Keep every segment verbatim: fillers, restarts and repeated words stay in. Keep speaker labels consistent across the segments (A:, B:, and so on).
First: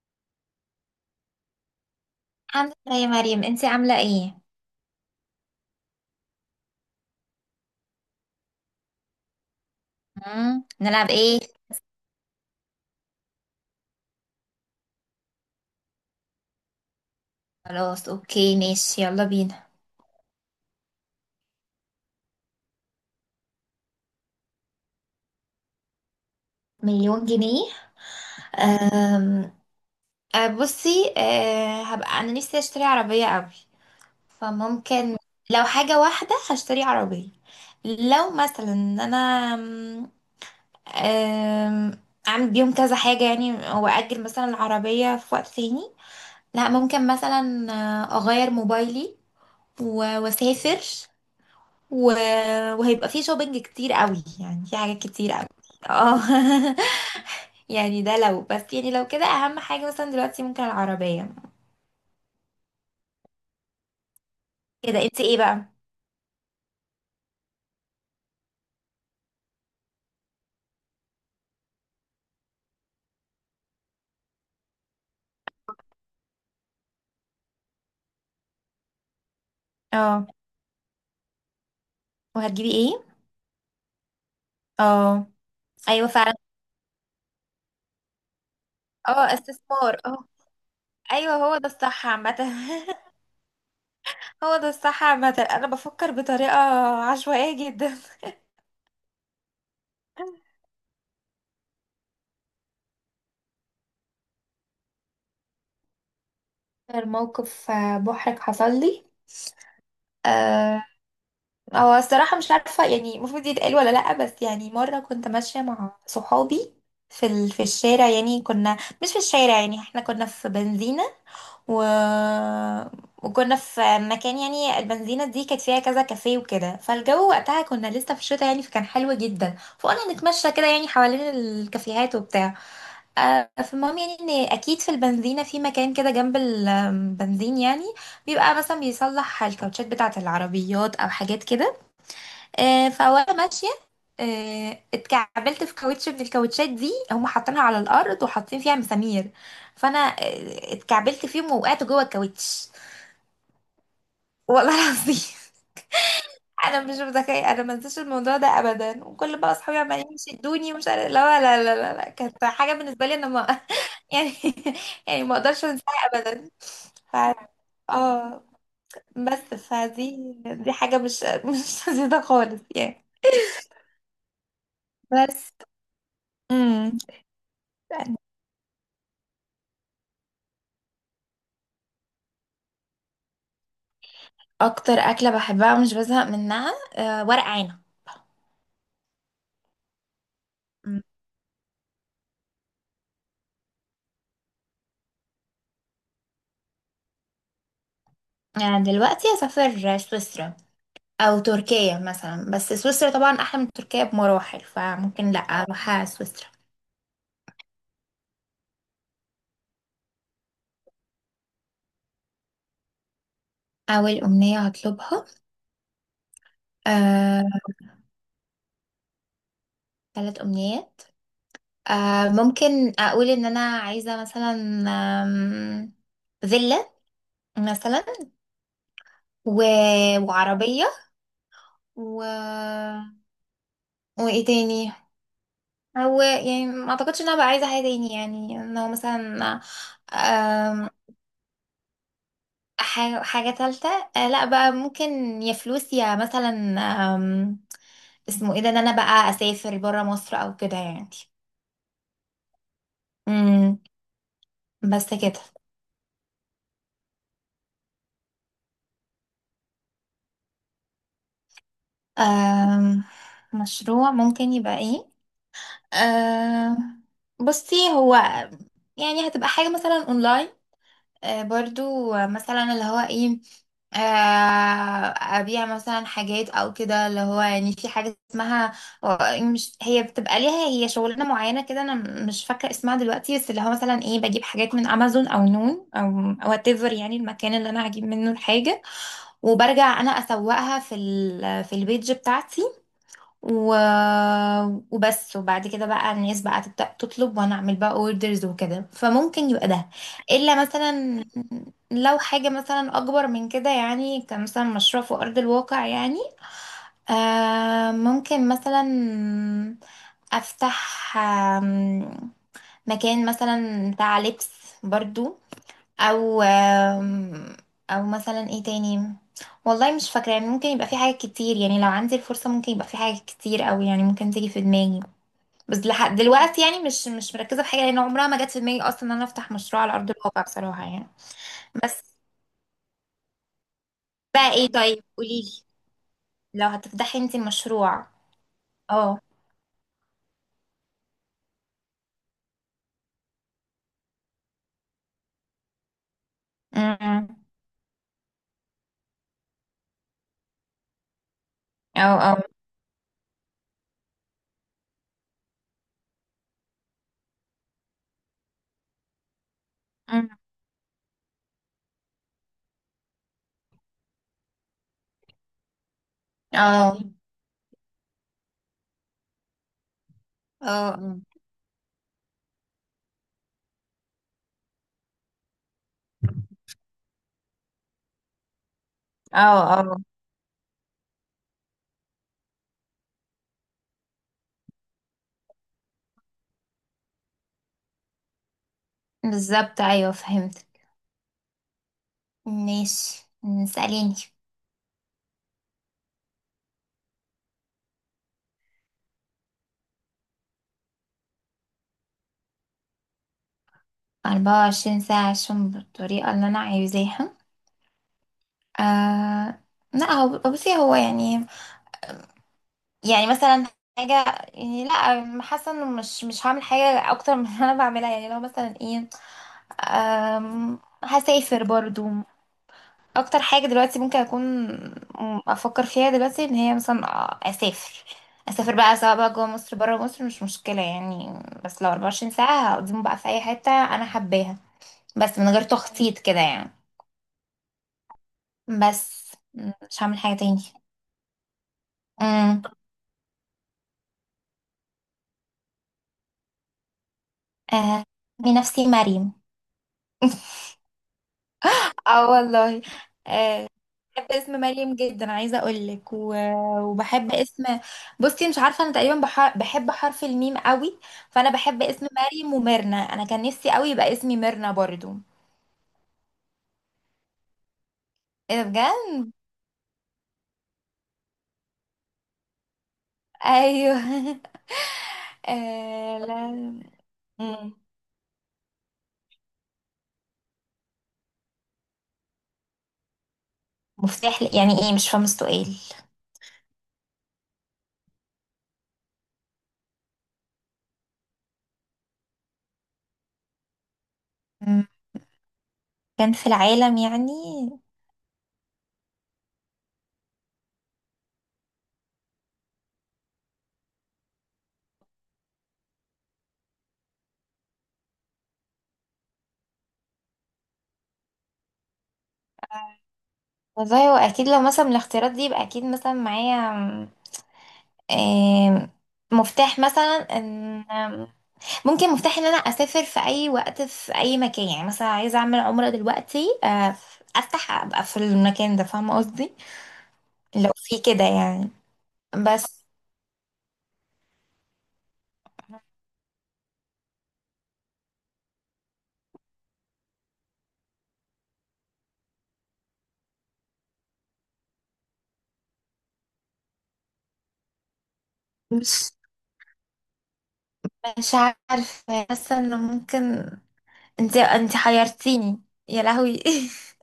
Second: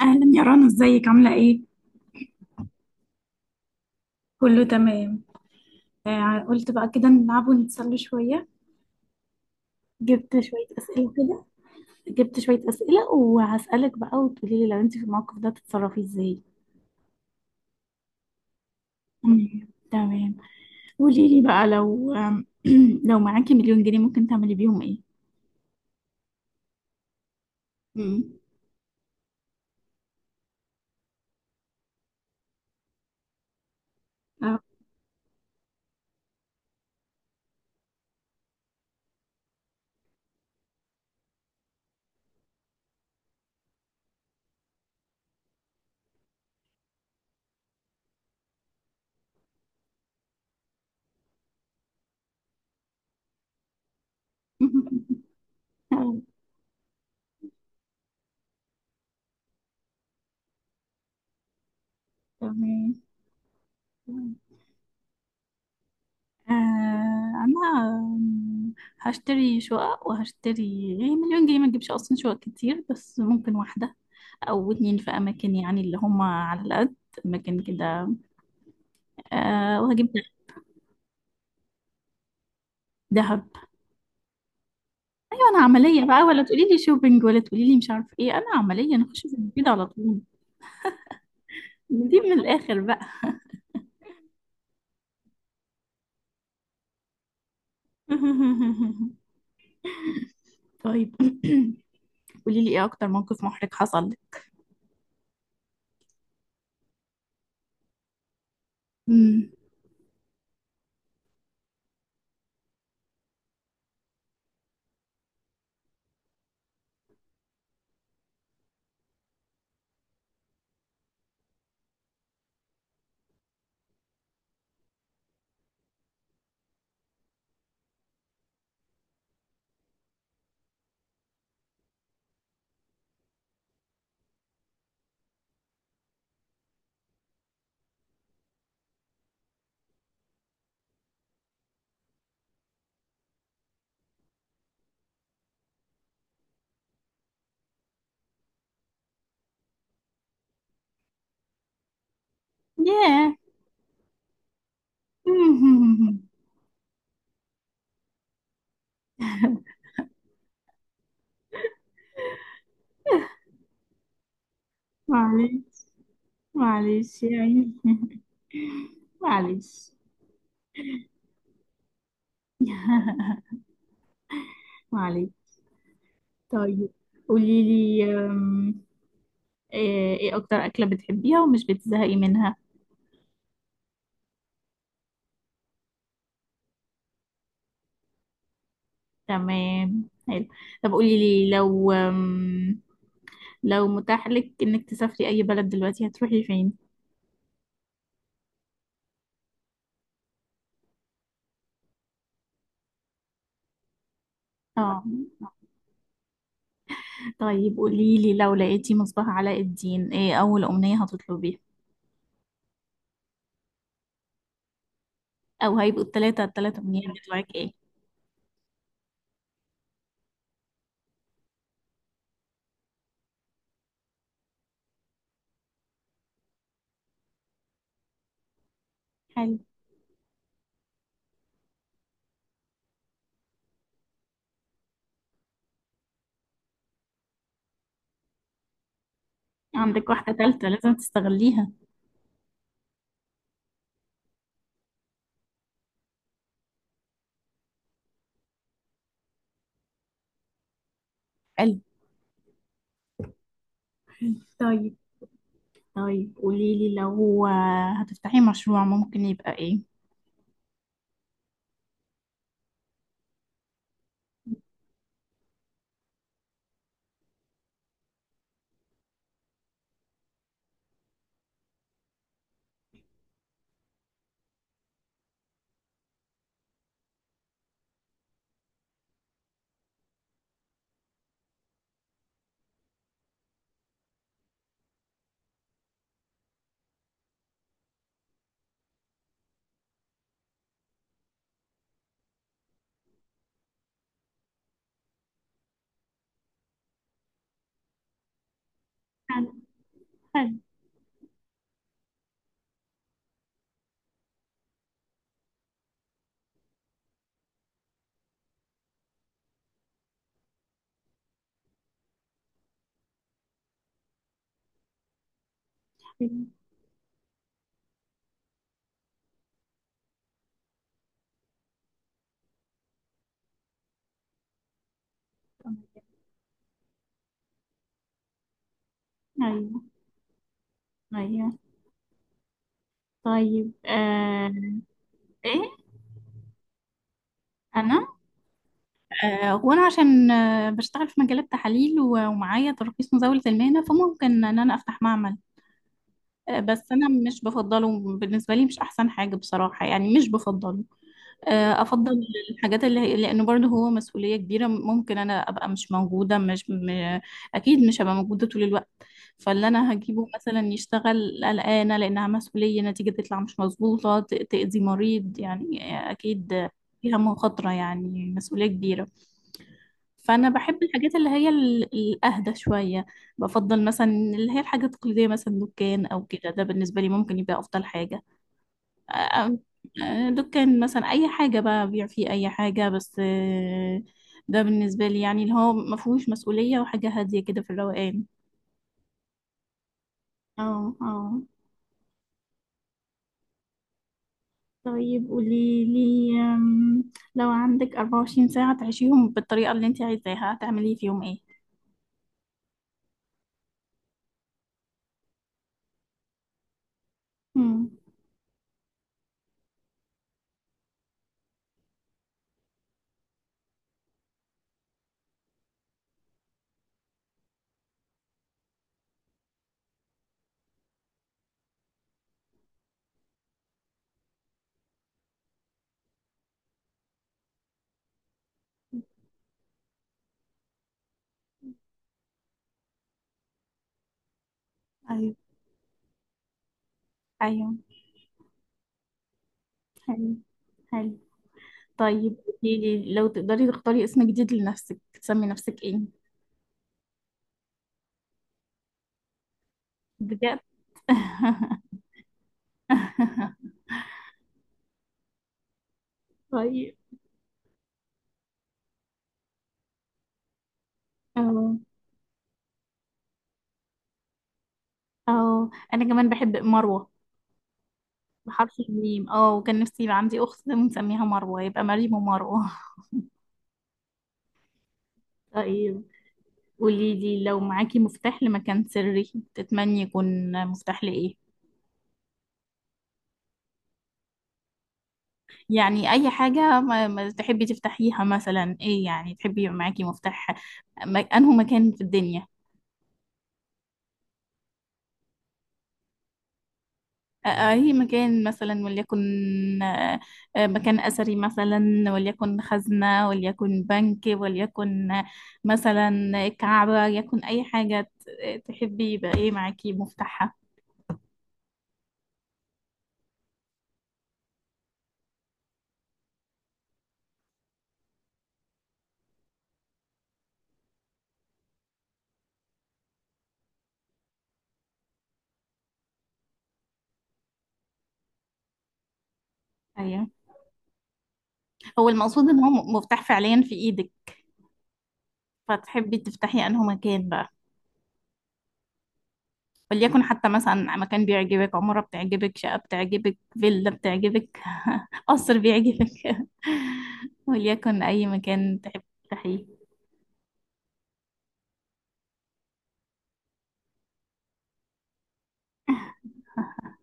A: أهلا يا رنا، ازيك؟ عاملة ايه؟
B: الحمد لله يا مريم، انتي عاملة ايه؟
A: كله تمام. آه، قلت بقى كده نلعب ونتسلى شوية. جبت
B: مم.
A: شوية
B: نلعب
A: أسئلة
B: ايه؟
A: كده. جبت شوية أسئلة وهسألك بقى وتقولي لي لو انت في الموقف ده تتصرفي ازاي.
B: خلاص اوكي ماشي، يلا بينا.
A: مم، تمام. قولي لي بقى، لو آم، لو معاكي مليون جنيه ممكن تعملي بيهم ايه؟
B: مليون جنيه.
A: مم.
B: أم... أه، بصي أه... هبقى انا نفسي اشتري عربية قوي.
A: آه.
B: فممكن، لو حاجة واحدة هشتري عربية. لو مثلا ان انا أم... أم، اعمل بيهم كذا حاجة يعني، واجل مثلا العربية في وقت تاني. لا، ممكن مثلا أه، اغير موبايلي و- واسافر و... وهيبقى فيه شوبينج كتير قوي، يعني في حاجات كتير قوي.
A: آه،
B: اه. يعني ده لو بس، يعني لو كده اهم حاجة مثلا دلوقتي ممكن العربية.
A: تمام.
B: كده انت ايه بقى؟
A: آه، أنا آم، هشتري شقق، وهشتري يعني مليون جنيه ما تجيبش أصلا شقق كتير، بس ممكن واحدة او اتنين في اماكن يعني اللي هم على القد. اماكن كده. أه، وهجيب ده-
B: اه. وهتجيبي ايه؟
A: دهب.
B: اه.
A: ايوه، انا عمليه
B: ايوه
A: بقى،
B: فعلا.
A: ولا تقولي لي شوبينج ولا تقولي لي مش عارف ايه، انا عمليه نخش في
B: اه،
A: الجديد على
B: استثمار،
A: طول.
B: اه. ايوه هو ده الصح
A: دي من
B: عامة.
A: الاخر بقى.
B: هو ده الصح عامة، انا بفكر بطريقة عشوائية جدا.
A: طيب، قولي لي ايه اكتر موقف محرج حصل لك؟
B: اكتر موقف آه، محرج حصل لي،
A: مم.
B: هو الصراحة مش عارفة يعني المفروض يتقال ولا لأ. بس يعني مرة كنت ماشية مع صحابي في ال... في الشارع، يعني كنا، مش في الشارع، يعني احنا كنا في بنزينة و... وكنا في مكان. يعني البنزينة دي كانت فيها كذا كافيه وكده، فالجو وقتها كنا لسه في الشتاء يعني، فكان حلو جدا، فقلنا نتمشى كده يعني حوالين الكافيهات وبتاع. آه، فالمهم يعني ان اكيد في البنزينة في مكان كده جنب البنزين يعني، بيبقى مثلا بيصلح الكاوتشات بتاعة العربيات او حاجات كده. آه، فوانا ماشيه آه، اتكعبلت في كاوتش من الكاوتشات دي، هم حاطينها على الارض وحاطين فيها مسامير. فانا آه، اتكعبلت فيهم ووقعت جوه الكاوتش.
A: ياه.
B: والله العظيم. انا مش متخيله، انا ما انساش الموضوع ده ابدا، وكل بقى اصحابي عمالين يشدوني، ومش عارف، لا لا لا لا لا، كانت حاجه بالنسبه لي انا ما يعني، يعني ما اقدرش
A: معلش.
B: انساها ابدا. ف،
A: معلش يعني.
B: اه. بس
A: معلش.
B: فدي دي حاجه مش مش لذيذه خالص يعني.
A: معلش.
B: بس.
A: طيب،
B: امم.
A: قولي لي ايه إيه اكتر اكلة بتحبيها ومش بتزهقي منها؟
B: اكتر اكله بحبها ومش بزهق منها، أه ورق عنب.
A: تمام، حلو. طب
B: مم.
A: قولي لي، لو أم، لو متاح لك انك تسافري اي بلد دلوقتي هتروحي فين؟
B: يعني دلوقتي اسافر سويسرا، او تركيا مثلا. بس سويسرا طبعا احلى من تركيا بمراحل،
A: اه.
B: فممكن لا اروح سويسرا.
A: طيب قولي لي، لو لقيتي مصباح علاء الدين، ايه اول امنية هتطلبيها؟
B: اول امنيه هطلبها،
A: او هيبقوا التلاتة التلات امنيات
B: أه،
A: بتوعك ايه؟
B: ثلاث امنيات. أه، ممكن اقول ان انا عايزه مثلا آم، فيلا مثلا،
A: حلو.
B: و... وعربيه، و... وايه تاني. هو يعني ما اعتقدش ان انا بقى عايزه حاجه تاني يعني. ان هو مثلا
A: عندك واحدة تالتة
B: آم،
A: لازم تستغليها.
B: حاجه حاجه ثالثه، لا بقى، ممكن يا فلوس يا مثلا آم، اسمه ايه ده، ان انا بقى اسافر بره مصر او كده يعني.
A: حلو.
B: امم.
A: طيب.
B: بس كده.
A: طيب قولي لي، لو آه، هتفتحي مشروع ممكن يبقى ايه؟
B: آم، مشروع ممكن يبقى ايه، آم، بصي هو يعني هتبقى حاجه مثلا اونلاين. آه، برضو آه، مثلا اللي هو ايه، آه، ابيع مثلا حاجات او كده، اللي هو يعني في حاجه اسمها آه، مش، هي بتبقى ليها هي شغلانه معينه كده. انا مش فاكره اسمها دلوقتي، بس اللي هو مثلا ايه، بجيب حاجات من امازون او نون او وات ايفر يعني، المكان اللي انا هجيب منه الحاجه، وبرجع انا اسوقها في ال في البيج بتاعتي و... وبس. وبعد كده بقى الناس بقى تبدأ تطلب، وانا اعمل بقى اوردرز وكده،
A: حلو.
B: فممكن يبقى ده.
A: حلو.
B: الا مثلا، لو حاجة مثلا اكبر من كده يعني، كمثلا مشروع في ارض الواقع يعني. آه ممكن مثلا افتح آم، مكان مثلا بتاع لبس برضو. او
A: حلو.
B: آم، او مثلا ايه تاني، والله مش فاكره يعني. ممكن يبقى في حاجات كتير يعني، لو عندي الفرصه ممكن يبقى في حاجات كتير قوي يعني، ممكن تيجي في دماغي. بس لحد دلوقتي يعني مش مش مركزه في حاجه، لان عمرها ما جت في دماغي اصلا ان انا افتح
A: ايوه.
B: مشروع على ارض الواقع بصراحه يعني.
A: ايوه.
B: بس،
A: طيب. آه،
B: بقى ايه؟ طيب
A: ايه؟
B: قوليلي، لو هتفتحي انت
A: انا؟
B: مشروع. اه.
A: آه، وانا عشان آه، بشتغل في مجالات تحاليل و- ومعايا ترخيص مزاولة المهنة، فممكن ان انا افتح معمل. آه، بس انا
B: أمم.
A: مش بفضله، بالنسبة لي مش احسن حاجة بصراحة، يعني مش بفضله. آه،
B: او
A: افضل
B: او
A: الحاجات اللي هي، لان برضه هو مسؤوليه كبيره، ممكن انا ابقى مش موجوده، مش م... اكيد مش هبقى موجوده طول الوقت. فاللي انا هجيبه
B: أمم.
A: مثلا يشتغل قلقانه لانها مسؤوليه، نتيجه تطلع مش مظبوطه ت- تاذي مريض يعني. اكيد.
B: اه،
A: فيها مخاطره يعني، مسؤوليه كبيره. فانا بحب
B: اه.
A: الحاجات
B: أمم.
A: اللي هي ال- الاهدى شويه. بفضل مثلا اللي هي الحاجات التقليديه، مثلا دكان او كده، ده بالنسبه لي ممكن يبقى افضل حاجه. آه،
B: اه، اه.
A: آه، دكان مثلا، اي حاجه بقى، بيع فيه اي حاجه، بس آه، ده بالنسبه لي يعني، اللي هو ما فيهوش مسؤوليه، وحاجه هاديه كده في الروقان.
B: بالظبط، ايوه فهمت.
A: اه. اه.
B: ماشي، سأليني.
A: طيب قولي لي أم، لو عندك أربعة وعشرين ساعة تعيشيهم بالطريقة اللي انت عايزاها، هتعملي فيهم ايه؟
B: أربعة وعشرين ساعة، عشان بالطريقة اللي أنا عايزاها.
A: امم.
B: آه لا، هو بصي، هو يعني، يعني مثلا حاجة. يعني لا، حاسة إنه مش مش هعمل حاجة أكتر من اللي أنا بعملها. يعني لو مثلا إيه، آم، هسافر برضو. أكتر حاجة دلوقتي ممكن أكون أفكر فيها دلوقتي إن هي مثلا آه، أسافر. أسافر بقى، سواء بقى جوه مصر بره مصر، مش مشكلة يعني. بس لو أربعة وعشرين ساعة هقضيهم بقى في أي حتة أنا حباها،
A: ايوه.
B: بس من غير تخطيط كده يعني.
A: ايوه.
B: بس م- مش هعمل
A: حلو.
B: حاجة تاني.
A: حلو. طيب،
B: امم.
A: قولي لي لو تقدري تختاري اسم جديد لنفسك، تسمي نفسك ايه؟
B: آه بنفسي مريم.
A: بجد؟
B: اه، والله. آه بحب اسم مريم جدا، عايزة اقولك، و...
A: طيب.
B: وبحب اسم، بصي مش عارفة انا تقريبا بح... بحب حرف الميم قوي. فانا
A: اه،
B: بحب اسم مريم وميرنا، انا كان نفسي قوي يبقى اسمي ميرنا برضو.
A: اه، انا كمان بحب مروة،
B: ايه ده
A: بحرف
B: بجد؟
A: الميم. اه، وكان نفسي يبقى عندي اخت ونسميها مروة، يبقى مريم ومروة.
B: ايوه.
A: طيب
B: آه لا.
A: قولي لي، لو
B: مم.
A: معاكي مفتاح لمكان سري، تتمني يكون مفتاح لايه؟
B: مفتاح ل- يعني ايه، مش فاهمة السؤال.
A: يعني اي حاجة ما ما تحبي تفتحيها، مثلا ايه يعني تحبي يبقى معاكي مفتاح، م- انه مكان في الدنيا.
B: مم. كان في العالم يعني؟
A: أي مكان مثلا، وليكن آه، آه، مكان أثري مثلا، وليكن خزنة، وليكن بنك، وليكن آه، مثلا كعبة، يكن أي حاجة ت- تحبي يبقى إيه معاكي مفتاحها.
B: آه. والله هو اكيد لو مثلا من الاختيارات دي، يبقى اكيد مثلا معايا آم، مفتاح مثلا ان آم، ممكن مفتاح ان انا اسافر في اي وقت في اي مكان. يعني مثلا عايزه اعمل عمره دلوقتي، آه، افتح ابقى في المكان ده، فاهمه قصدي؟
A: أيوة.
B: لو في كده يعني.
A: هو المقصود إن هو
B: بس
A: م- مفتاح فعليا في إيدك، فتحبي تفتحي أنه مكان بقى، وليكن حتى مثلا مكان بيعجبك، عمارة بتعجبك، شقة بتعجبك، فيلا بتعجبك، قصر بيعجبك. وليكن أي مكان تحب
B: مش
A: تفتحيه.
B: مش عارفه، حاسه انه ممكن، انت انت حيرتيني يا لهوي.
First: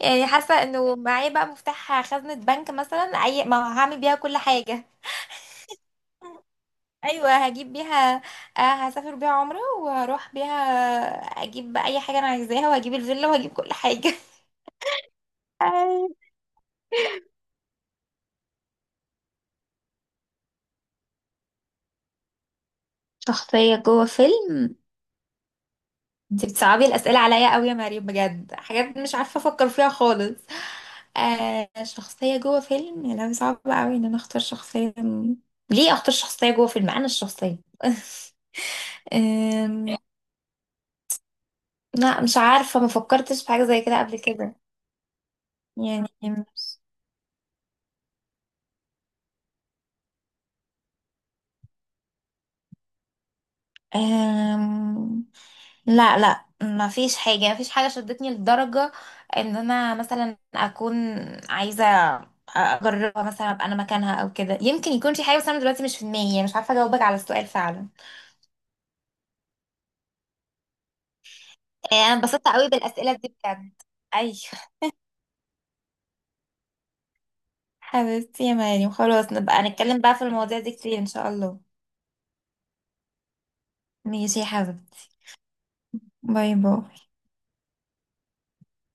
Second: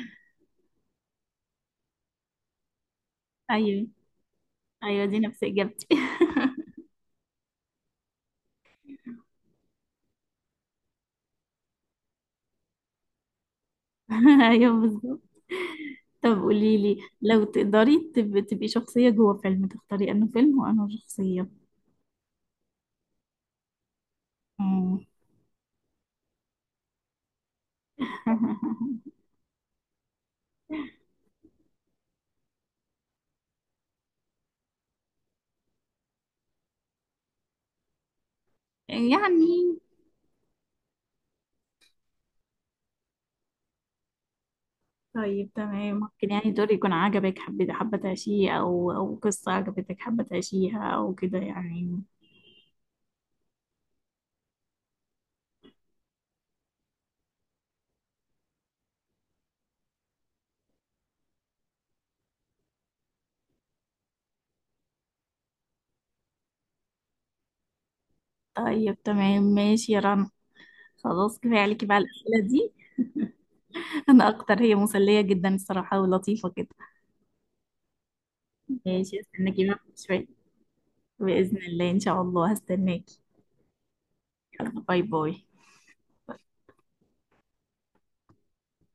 B: يعني حاسه انه معايا بقى مفتاح خزنه بنك مثلا، اي ما
A: أيوة.
B: هعمل بيها كل حاجه.
A: ايوه، دي نفس اجابتي.
B: ايوه، هجيب بيها. آه. هسافر بيها عمرة، واروح بيها، اجيب بقى اي حاجة انا عايزاها، وهجيب الفيلا، وهجيب كل حاجة.
A: ايوه، بالظبط.
B: أي.
A: طب قولي لي، لو تقدري تب... تبقي شخصية جوه فيلم، تختاري انه فيلم وانه شخصية؟
B: شخصية جوه فيلم؟
A: مم.
B: انت بتصعبي الأسئلة عليا قوي يا مريم، بجد حاجات مش عارفة افكر فيها خالص. آه شخصية جوه فيلم، يا لهوي، صعب قوي ان انا اختار شخصية. ليه اختار شخصية جوه فيلم، انا الشخصية.
A: يعني.
B: أم... لا، مش عارفة، ما فكرتش في حاجة زي كده قبل كده
A: طيب تمام.
B: يعني.
A: ممكن يعني دور يكون عجبك، حبيت حابة تعيشيه، او او قصة عجبتك حابة تعيشيها او كده يعني.
B: أم... لا لا، ما فيش حاجة، ما فيش حاجة شدتني لدرجة ان انا مثلا اكون عايزة اجربها، مثلا ابقى انا مكانها او كده. يمكن يكون في حاجة، بس انا دلوقتي مش في دماغي يعني، مش عارفة اجاوبك على السؤال فعلا.
A: طيب تمام، ماشي يا رنا. خلاص كفاية عليكي
B: آه،
A: بقى
B: انا
A: الأسئلة
B: انبسطت قوي
A: دي.
B: بالاسئلة دي بجد.
A: أنا
B: ايوه
A: أكتر، هي مسلية جدا الصراحة، ولطيفة كده.
B: حبيبتي يا مريم،
A: ماشي،
B: خلاص نبقى
A: استناكي بقى
B: نتكلم بقى في
A: شوية.
B: المواضيع دي كتير ان شاء
A: بإذن
B: الله.
A: الله، إن شاء الله هستناكي.
B: ماشي يا
A: باي
B: حبيبتي.
A: باي.
B: باي باي.